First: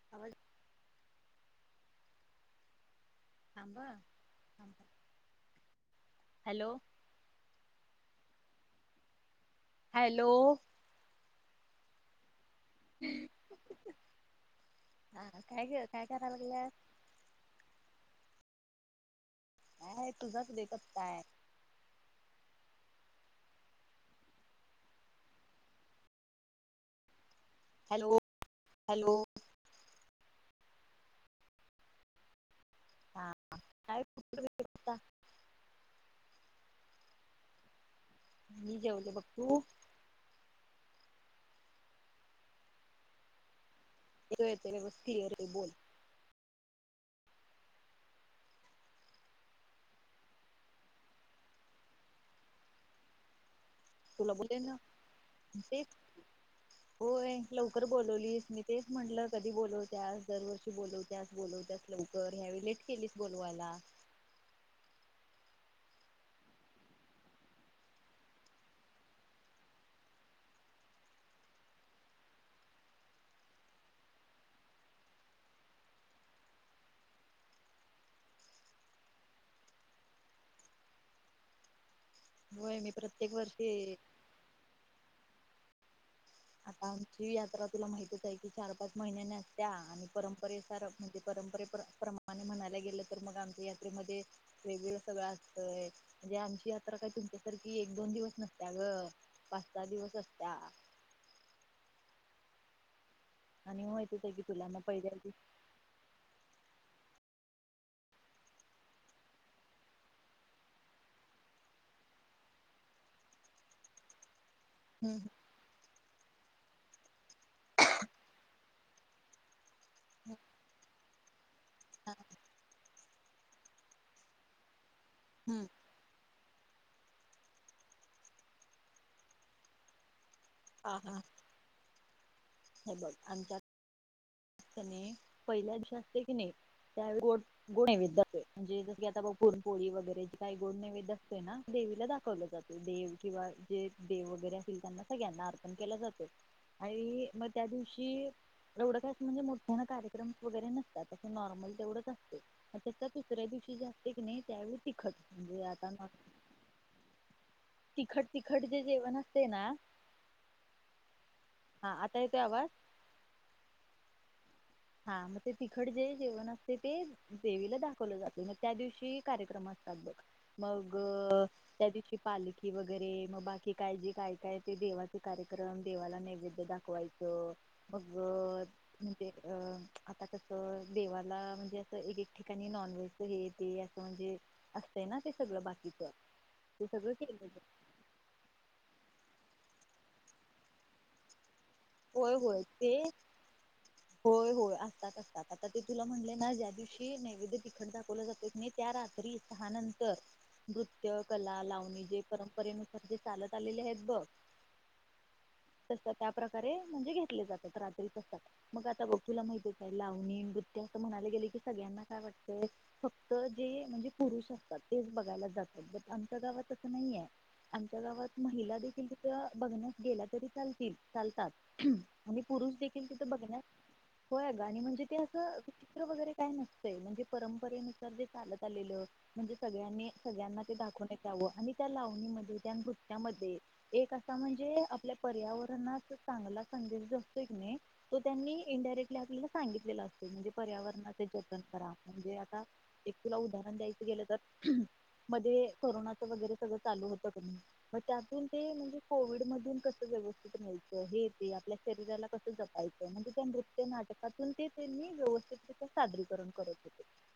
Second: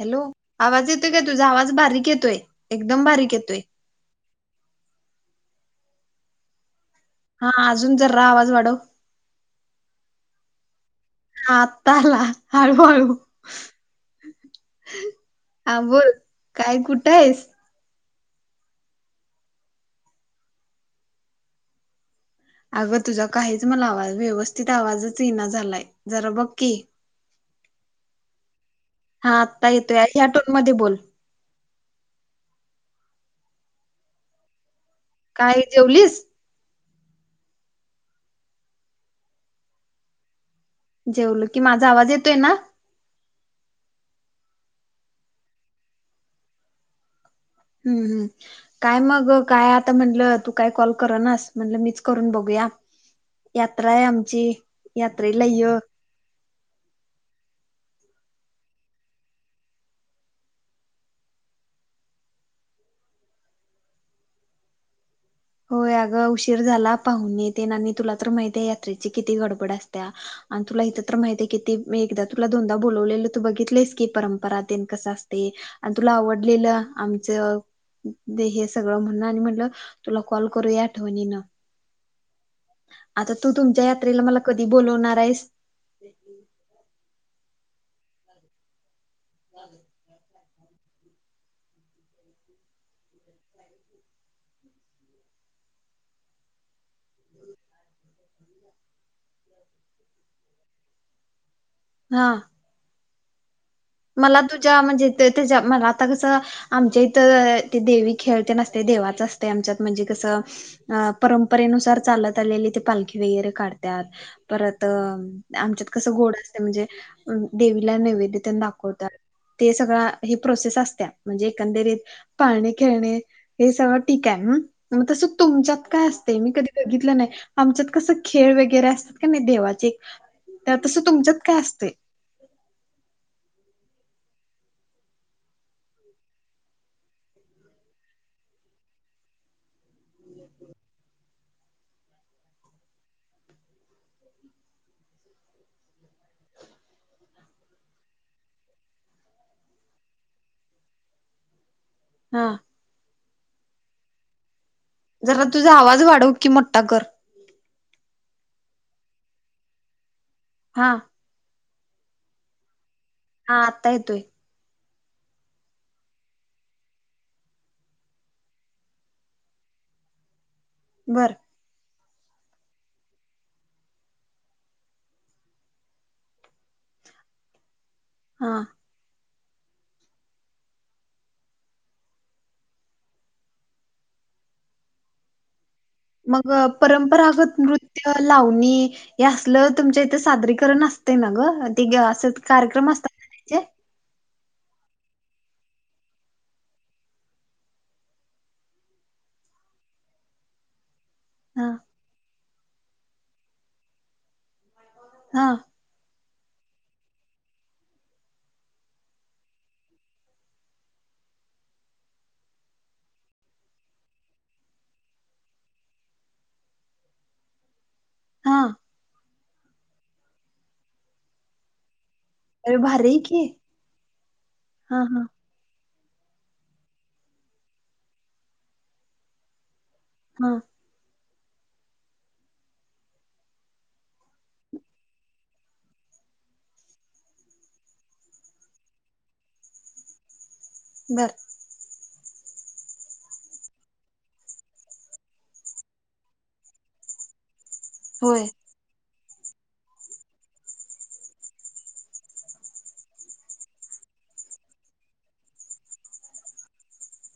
Hello आवाज आवाज येतोय काय तुझा आवाज बारीक येतोय एकदम बारीक येतोय थांब हा थांब हॅलो हा अजून जरा आवाज वाढव हॅलो ह आताला हळू हळू हा काय आ ग काय बोल कराय लागल्यास काय कुठं आहेस काय आहे तुझाच वेकअप काय आहे अगं तुझा काहीच मला आवाज व्यवस्थित आवाजच येईना झालाय जरा बघ की हॅलो हॅलो त ह्या टोन मध्ये बोल हा काय काय जेवलीस? मी जेवले बघ तू जेवलो की माझा आवाज येतोय ना तर व्यवस्थित आहे क्लियर आहे बोल हम्म हम्म काय मग काय आता म्हंटण तू काय कॉल करनास म्हणलं मीच करून बघूया यात्रा आहे तुला आमची बोलले ना यात्रा ला य तेच होय लवकर बोलवलीस मी तेच म्हटल कधी बोलवत्यात दरवर्षी बोलवत्यात बोलवत्यात लवकर ह्यावेळी लेट केलीस बोलवायला होय अगं उशीर झाला पाहून तेन आणि तुला तर माहित आहे यात्रेची किती गडबड असतया आणि तुला इथं तर माहित आहे किती एकदा तुला दोनदा बोलवलेलं तू बघितलंस की परंपरा तेन कस असतय आणि तुला आवडलेलं आमचं हे सगळं म्हणण आणि म्हणलं तुला खू कॉल करूया आठवणींन होय मी प्रत्येक आता तू वर्षी तुमच्या यात्रेला मला कधी बोलवणार आहेस? आता ही यात्रा तुला माहतीच आहे की चार पाच महिन्याने असतेया आणि परत म्हणजे परंपरे प्रमाणे म्हणायला गेलं तर मग आमच्या यात्रेमध्ये वेगवेगळं सगळं असतंय म्हणजे आमची काय तुमच्यासारखी असली तर ती एक दोन दिवस असत्या ग पाच सहा दिवस असतेया हा आणि माहितच आहे मला की तुला तुझ्या मग म्हणजे पहिल्या दिवशी त्याच्या मला आता कसं आमच्या तर ते देवी खेळते नसते देवाच असतया आमच्यात म्हणजे कसं परंपरेनुसार चालत आलेली ते पालखी वगैरे काढत्यात परत हम्म आमच्यात कसं गोड अस नाही म्हणजे देवीला नैवेद्य तेन दाखव होता ते सगळ हे प्रोसेस असत्या. म्हणजे एकंदरीत पाळणे खेळणे हे सगळं ठीक आहे हम्म मग तसं हम्म तुमच्यात काय असत? ते मी कधी बघितलं नाही आमच्यात कस खेळ वगैरे असत्यात का नाही देवाचे त्या हा तस हा तुमच्यात काय असते? हे बघ आता पहिल्या दिवशी असते की नाही त्यावेळी गो गोड नैवेद्य जो म्हणजे जस की आता परण पोळी वगैरे जे काही गोड नैवेद्य असतो ना देवीला दाखवलं जातो देव किंवा जे देव वगैरे असतील त्यांना सगळ्यांना अर्पण केला जातो आणि मग त्या दिवशी एवढं काय म्हणजे मोठ्यान कार्यक्रम वगैरे नसतात अस नॉर्मल तेवढच असतय हा त्याच्या दुसऱ्या दिवशी ते नाही ते आव जरा तुझा आवाज वाढव कि म्हटताा कर े जेवण असते ना हा हा आता येतोय आवाज हा आता येतोय हा मग ते तिखड जे जेवण असते ते देवीला दाखवलं जाते मग त्या दिवशी कार्यक्रम असतात बघ मग बर त्या पालखी वगैरे मग बाकी काय जे काय काय ते देवाचे कार्यक्रम देवाला नैवेद्य दाखवायचं मग हा एक अ आता कसं देवाला म्हणजे असं एक एक ठिकाणी नॉनव्हेज हे ते असं म्हणजे असतं ना ते सगळं बाकी मग परंपरागत नृत्य लावणी हे असल तुमच्या इथे सादरीकरण असते ना ग ते ग असं होय होय ते कार्यक्रम असतात ना त्याचे होय होय असतात अस आता ते तुला म्हणले ना ज्या दिवशी नैवेद्य तिखड दाखवलं जात नाही त्या रात्री सहा नंतर नत्य कला हा लावणी जे परंपरेनत े चालत आलेले आहेत बघ हा तस त्या म्हणजे घेत जातात अससतात मग आता बघुला माहिती लावणी नृत्य अस म्हणाले गेले की सगळ्यांना काय वाटतय फक्त जे म्हणजे पुरुष असतात तेच बघायला जातात आमच्या गावात असं नाहीय गाात हा महिला बघण्यात गेला तरी चालतील चालतात आणि पुरुष अरे देखील भारी आहे तिथं की बघण्या होय ग आणि हा म्हणजे ते हा असं रे काय नसत म्हणजे परंपरेनुसार जे लत आले म्हणजे सग हा सगळ्यांना ते दाखव आणि त्या लावणीमध्ये त्या नुटत्यामध्ये एक असा म्हणजे आपल्या पर्यावरणास े तो त्यांनी इंडायरेक्ल्याला सितला अस पर्यावरणाचे बर जतन करा म्हणजे आता एक तुला उदाहरण द्यायचं गेलं तर मध्ये करोनाच वगैरे सगळं चालू होतं कमी मग होय त्यातून ते म्हणजे कोविड मधून कस व्यवस्थित मिळ हे ते आपल्या शरीराला कसं जपायचं म्हणजे त्या नृत्य नाटकातून ते त्यांनी व्यवस्थितरित्या सादरीकरण करय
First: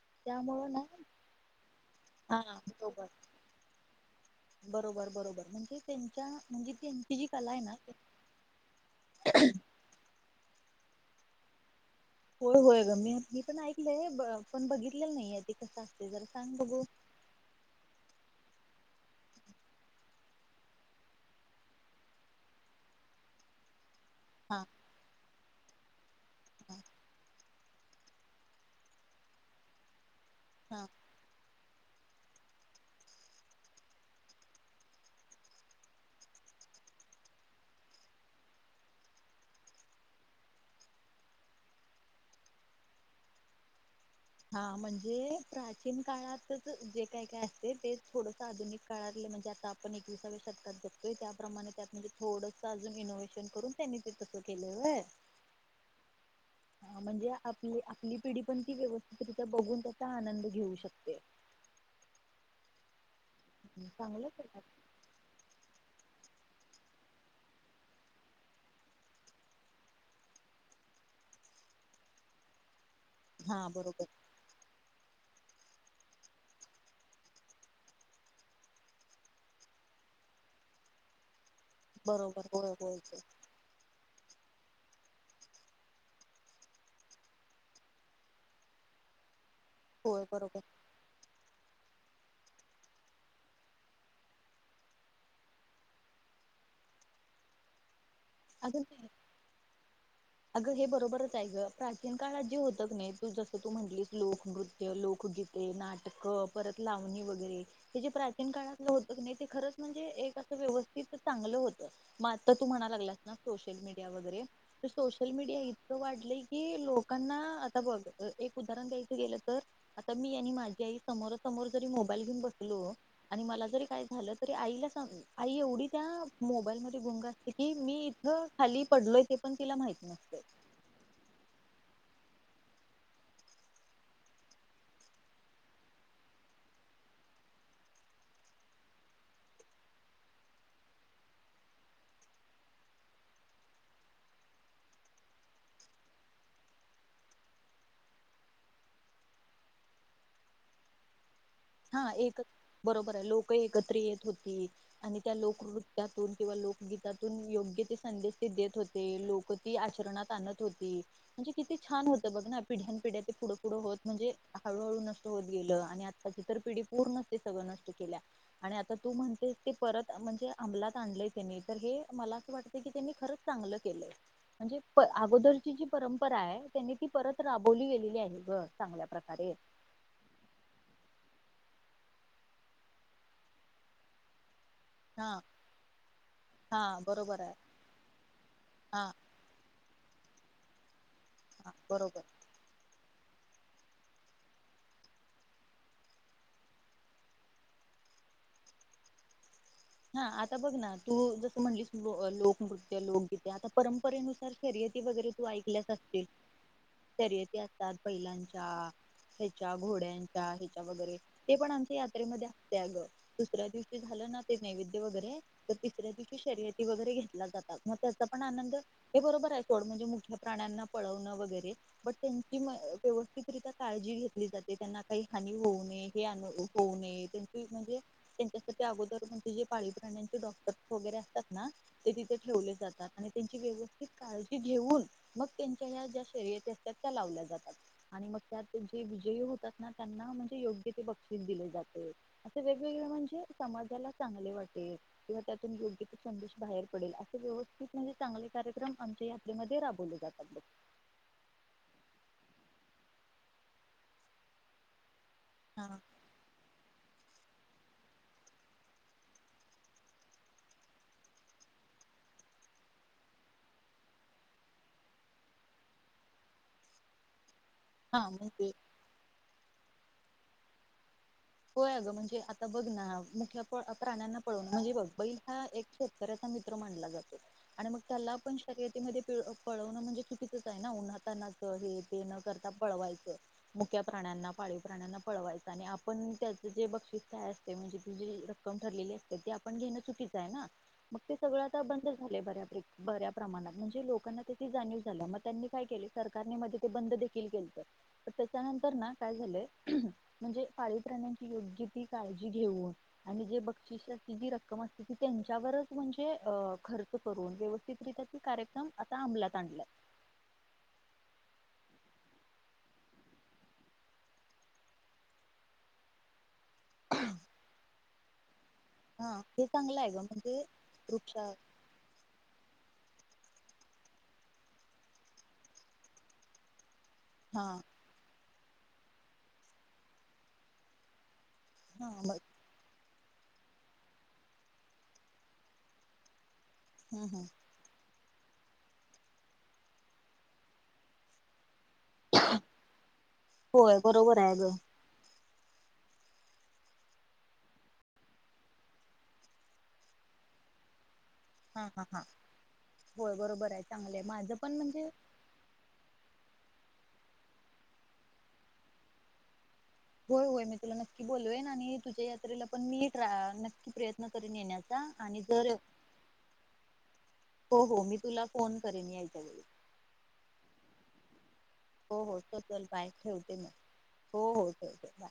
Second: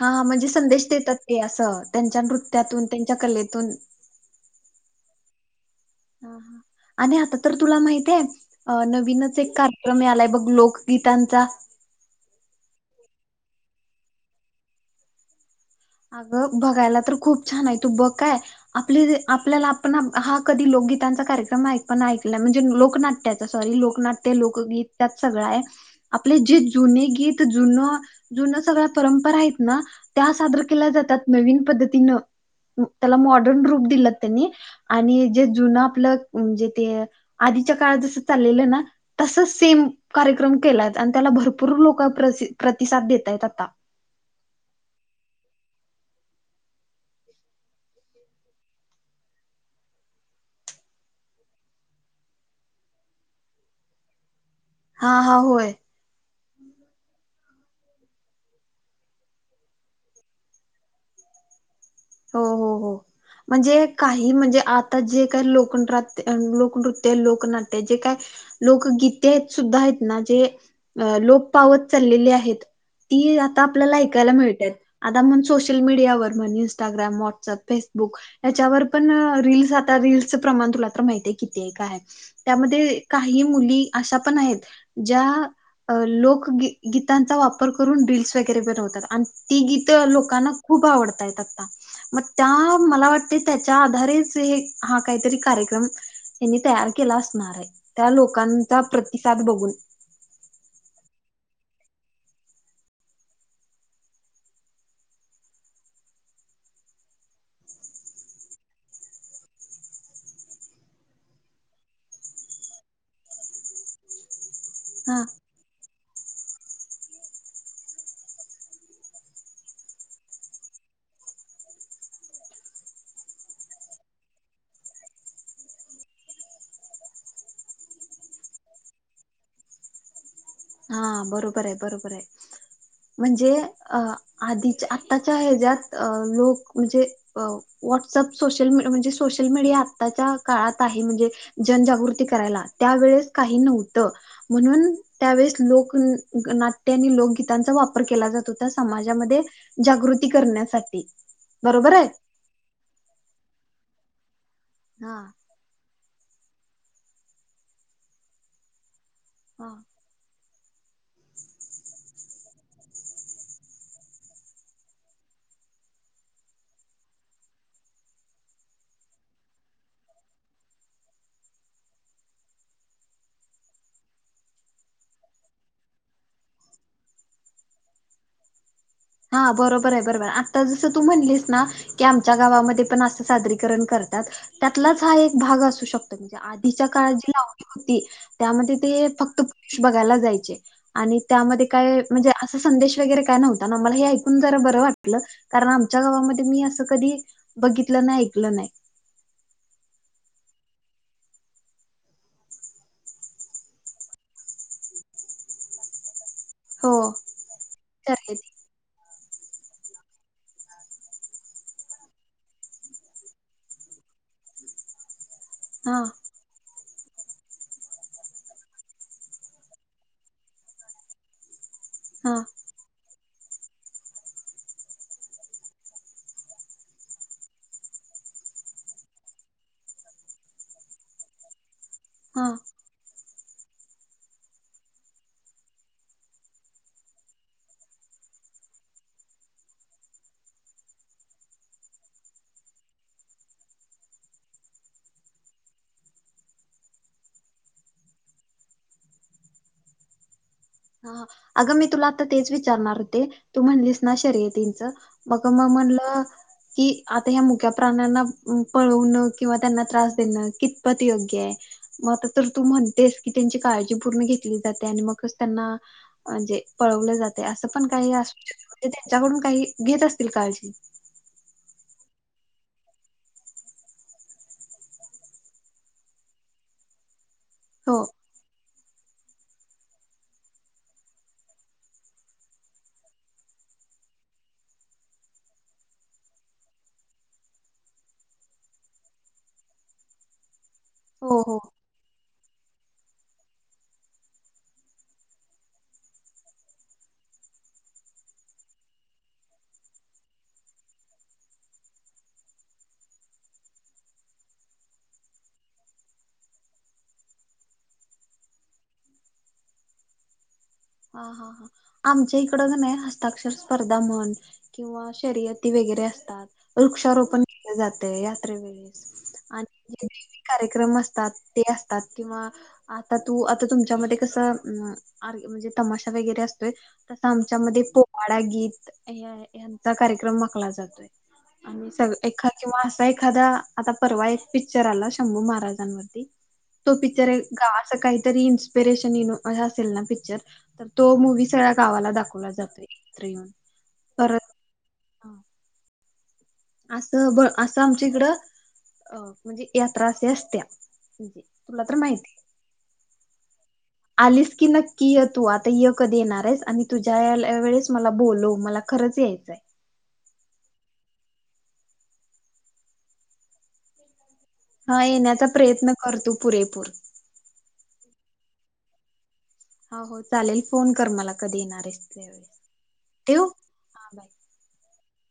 हा म्हणजे संदेश देतात ते असं त्यांच्या हा नृत्यातून बरोबर त्यांच्या कलेतून बरोबर बरोबर म्हणजे त्यांच्या ह म्हणजे हा त्यांची अ जी आता कला तर आहे ना तुला माहित आहे नवीनच एक कार्यक्रम यालाय बघ मग लोकगीतांचा हो होय ग ममी मी पण ऐकलंय पण बघितलेलं नाहीय त अगं बघायला तर खूप छान आहे तू बघ काय आप आपल्या हा कधी लोकगीतांचा कार्यक्रम ऐ म्हणजे लोकनाट्या सॉरी लोक ते हा लोकगीत त्यात सगळं आहे आपले जे हा जुने गीत जु सगळ्या परंपरा आहेत त्या हा के जातात नवीन पद्धती तन त्याला मॉडर्न रूप दिलं त्यांनी आणि जे जुन आपलं म्हणजे ते आधीच्या काळात जस चाललेलं ना तसच सेम कार्यक्रम केलाय आणि त्याला भरपूर लोक प्रतिसाद देतय आता हा म्हणजे प्राचीन काळातच जे काय काय असते तेच थोडस आधुनिक काळातले म्हणजे आता आपण एकविसाव्या शतकात जतोय त्याप्रमाणे त्यात म्हणजे थोडस अजून इनोव्हेशन करून त्यांनी ते त हा हा होय हा म्हणजे आपली आपली पिढी पण ती व्यवस्थितरित्या बघून त्याचा आनंद घेऊ शकते ह हो हो म्हणजे काही चांगलंच आहे. म्हणजे ना. आता जे काही लोकं राहते लोकनृत्य लोकनाट्य जे काय लोकगीते सुद्धा आहेत ना जे लोक पावत चाललेले आहेत ती आता हा आपल्याला बरोबर ऐकायला मिळतेात आता म सोशल मीडियावर म्हण इस्टाग्राम व्हॉट्सअप फेसबुक याच्यावर पण रील आता रीलसचं प्रमाण तुला माहितीय क का बरोबर होय त्यामध्ये होय काही मुली अशा पण आहेत ज्या लोक गीतांचा वापर करून रीलस वगैरे बनवतात आणि ती गीतं होय लोकांना बरोबर खूप आवडतय आहेत मग त्या मला वाटते त्याच्या आधारेच हे हा काहीतरी कार्यक्रम त्यांनी तयार केला असणार आहे त्या लोकांचा अजून प्रतिसाद बघून अगं हे बरोबरच आहे ग प्राचीन काळात जे होतक नाही तू जसं तू म्हंटलीस लोकनृत्य लोकगीते नाटकं परत लावणी वगैरे हे जे प्राचीन काळातलं होतं नाही ते खरंच म्हणजे एक असं व्यवस्थित चांगलं होतं मग आता तू म्हणा लागला ना सोशल मीडिया वगैरे हा सोशल मीडिया इतकं वाढलं म्ह की लोकांना आता बघ एक उदाहरण द्यायच गेलं तर आता मी आणि माझी आई समोरा समोर जरी मोबाईल घेऊन बसलो आणि मला जरी काय झालं तरी आईला आई एवढी त्या मोबाईल मध्ये गुंग असते की मी ह खाली पडलोय ते पण तिला माहिती नसते हा बरोबर आहे बरोबर आहे म्हणजे आधीच्या आताच्या हच्यात लोक म्हणजे व्हॉट्सअप सोशल म्हणजे सोशल मीडिया आताच्या काळात आहे म्हणजे जनजागृती करायला त्यावेेळेस काही नव्हतं म्हणून त्यावेेळेस लोक नाट्य आणि लोकगीतांचा वापर केला जात होता समाजामध्ये जागृती करण्यासाठी बरोबर आहे हा एकच बरोबर आहे लोक एकच हो हा आणि त्या लोकवृत किंवा लोकगीतातून योग्य ते संदेश ते देत होते ते लोक हा ती आचरणात आणत होती. म्हणजे किती छान होत बघ ना पिढ्या पिढ्या ते पुढं पुढं होत म्हणजे हळूहळू नसत होत गेलं आणि आता- इतर पिढी पूर्ण ते सगळं नष्ट केल्या आणि आता तू म्हणतेस ते परत म्हणजे अंमलात आणलय त्यांनी तर हे मला असं वाटतं की त्यांनी खरंच चांगलं केलंय म्हणजे पअगोदरची जी परंपरा आहे त्यांनी ती परत राबवली गेलेली आहे. गर हा बरोबर आहे. बरोबर आता जसं तू म्हणलीस ना, की आमच्या गावामध्ये पण असं सादरीकरण करतात. त्यातलाच हा एक भाग असू शकतो म्हणजे हा आधीच्या काळात जी बरोबर आहे लावणी होती त्यामध्ये ते हा फक्त बघायला जायचे. आणि त्यामध्ये हा काय बरोबर म्हणजे अस संदेश वगैेर काय नव्हतं मला हे ऐकून ज बर वाटलं, कारण आमच्या गावामध्ये मी अस कधी बघितलं नाही, ऐकलं नाही. हा आता बघ ना तू जसं, म्हणलिस लोकनृत्य लोकगीत आता परंपरेनुसार शर्यती वगैरे तू ऐकल्यास असतील. हो शर्यती असतात शर्यती बहिलांच्या, ह्याच्या घोड्यांच्या ह्याच्या वगैरे ते पण आमच्या यात्रेमध्ये असते ग दुसऱ्या दिवशी झालं ना- तेच नैवेद्य वगैरे- तर हा तिसऱ्या दिवशी शर्यत शर्यती वगैरे घेतला जातात, मग त्याचा पण आनंद हे बरोबर आहे. सोड म्हणजे मुठ्या प्राण्यांना पळवणं वगैरे बट हा त्यांची म व्यवस्थित त्याकरिता काळजी घेतली जाते त्यांना काही हानी होऊ नये हे अ होऊ नये त्यांची म्हणजे त्यांच्यासाठी अगोदर हे जे पाळीव प्राण्यांचे डॉक्टर्स वगैरे असतात ना ते तिथे हा ठेवले जातात आणि त्यांची व्यवस्थित काळजी घेऊन, मग त्यांच्या या ज्या शर्यती असतात त्या लावल्या जातात. आणि मग त्यात जे विजयी होतात. ना त्यांना म्हणजे योग्य ते बक्षीस दिले जाते. असे वेगवेगळ म्हणजे समाजाला चांगले वाटेल किंवा त्यातून योग्य त संदेश बाहेर पडेल असे व्यवस्थित म्हणजे चांगले कार्यक्रम आमच्या यात्रेमध्ये राबवले जातात. ह! अगं मी तुला आता तेच विचारणार होते तू म्हणलीस ना शर्यतीचं मग-मग हा. म्हणलं की, आता ह्या मुक्या प्राण्यांना पळवणं किंवा त्यांना त्रास देणं कितपत योग्य आहे, मग आता तर तू म्हणतेस की त्यांची काळजी पूर्ण घेतली जाते आणि मग कसं त्यांना म्हणजे पळवलं जाते अस पण काही हा असो मग ते शकतो [inaudible] त्यांच्याकडून काही घेत असतील काळजी. होय गं म्हणजे आता बघ ना मुक्या प्राण्यांना पळवण म्हणजे, बग बैल हा एक शेतकऱ्याचा मित्र माांनला जातो. आणि मग हो त्याला पण शर्यत शर्यती मध्ये पीळ ळपळवणं म्हणजे चुकीचं आहे ना उन्हाातांनाच हे ते न करता पळवायचं मुक्या प्राण्यांना, पाळीव प्राण्यांना पळवायचं आणि आपण पण त्याचं जे बक्षिस काय असते. म्हणजे त जे रक्कम ठरलेली असते, ते आपण घेणं चुकीचं आहे ना. मग ते हो हो सगळं आता बंद झाले बऱ्यापैकी. बऱ्या प्रमाणात म्हणजे लोकांना त्याची जाणीव झाली मग त्यांनी काय केल सरकारने मध्ये ते बंद देखील केलंत त्याच्यानंतर ना काय झालंय. म्हणजे पाळीव प्राण्यांची योग्य ती काळजी घेऊन, आणि जे बक्षिस जी रक्कम असते त त्यांच्यावरच म्हणजे खर्च करून व्यवस्थितरित्या त कार्यक्रम आता अंमलात आणलाय. हा! हा! हा! आमच्या इकड नाही हस्ताक्षर स्पर्धा म्हण किंवा शर्यती वगैरे असतात. वृक्षारोपण केलं जात ते यात्रे ने हा आणि हे चांगलं आहे ग वेगवेगळे [inaudible] म्हणजे कार्यक्रम असतात वृक्षा ते असतात किंवा आता तू आता तुमच्यामध्ये कसं म्हणजे तमाशा वगैरे असतोय तसं हा आमच्यामध्येध्ये पोवाडा गीत हचा कार्यक्रम माखला जातोय आणि हा सग मग एखाद किंवा असं एक एखादा आता परवा एक पिक्चर आला शंभू महाराजांवरती तो हम्म पिक्चर आहे हम्म. ग असं काही तरी इन्स्पिरेशन ये असेल ना पिक्चर तर तो मू्वी सगळ गावाला दाखवला जातोय एकत्र येऊन होय बरोबर परत आहे ग. असं ब असं आमच्या इकडं अ म्हणजे यात्रा असे असत्या तुला हा तर हा हा माहिती होय बरोबर आहे चांगलं आहे आलीस माझं की पण म्हणजे नक्की य तू आता य कधी येणार आहेस आणि तुझ्या वेळेस मला बोलो मला खरंच यायचंय होय होय मी तुला नक्की बोलवेन आणि तुझ्या यात्रेला पण मी नक्की ट्रा प्रयत्न करेन हा आणि येण्याचा जर प्रयत्न करतो पुरेपूर हो हो मी तुला फोन करेन यायच्या वेळी हो हो चालेल फोन कर मला कधी येणार आहेस हो हो त्यावेळेस चल बाय ठेवू ठेवते मग हा बाय हो हो ठेवते ना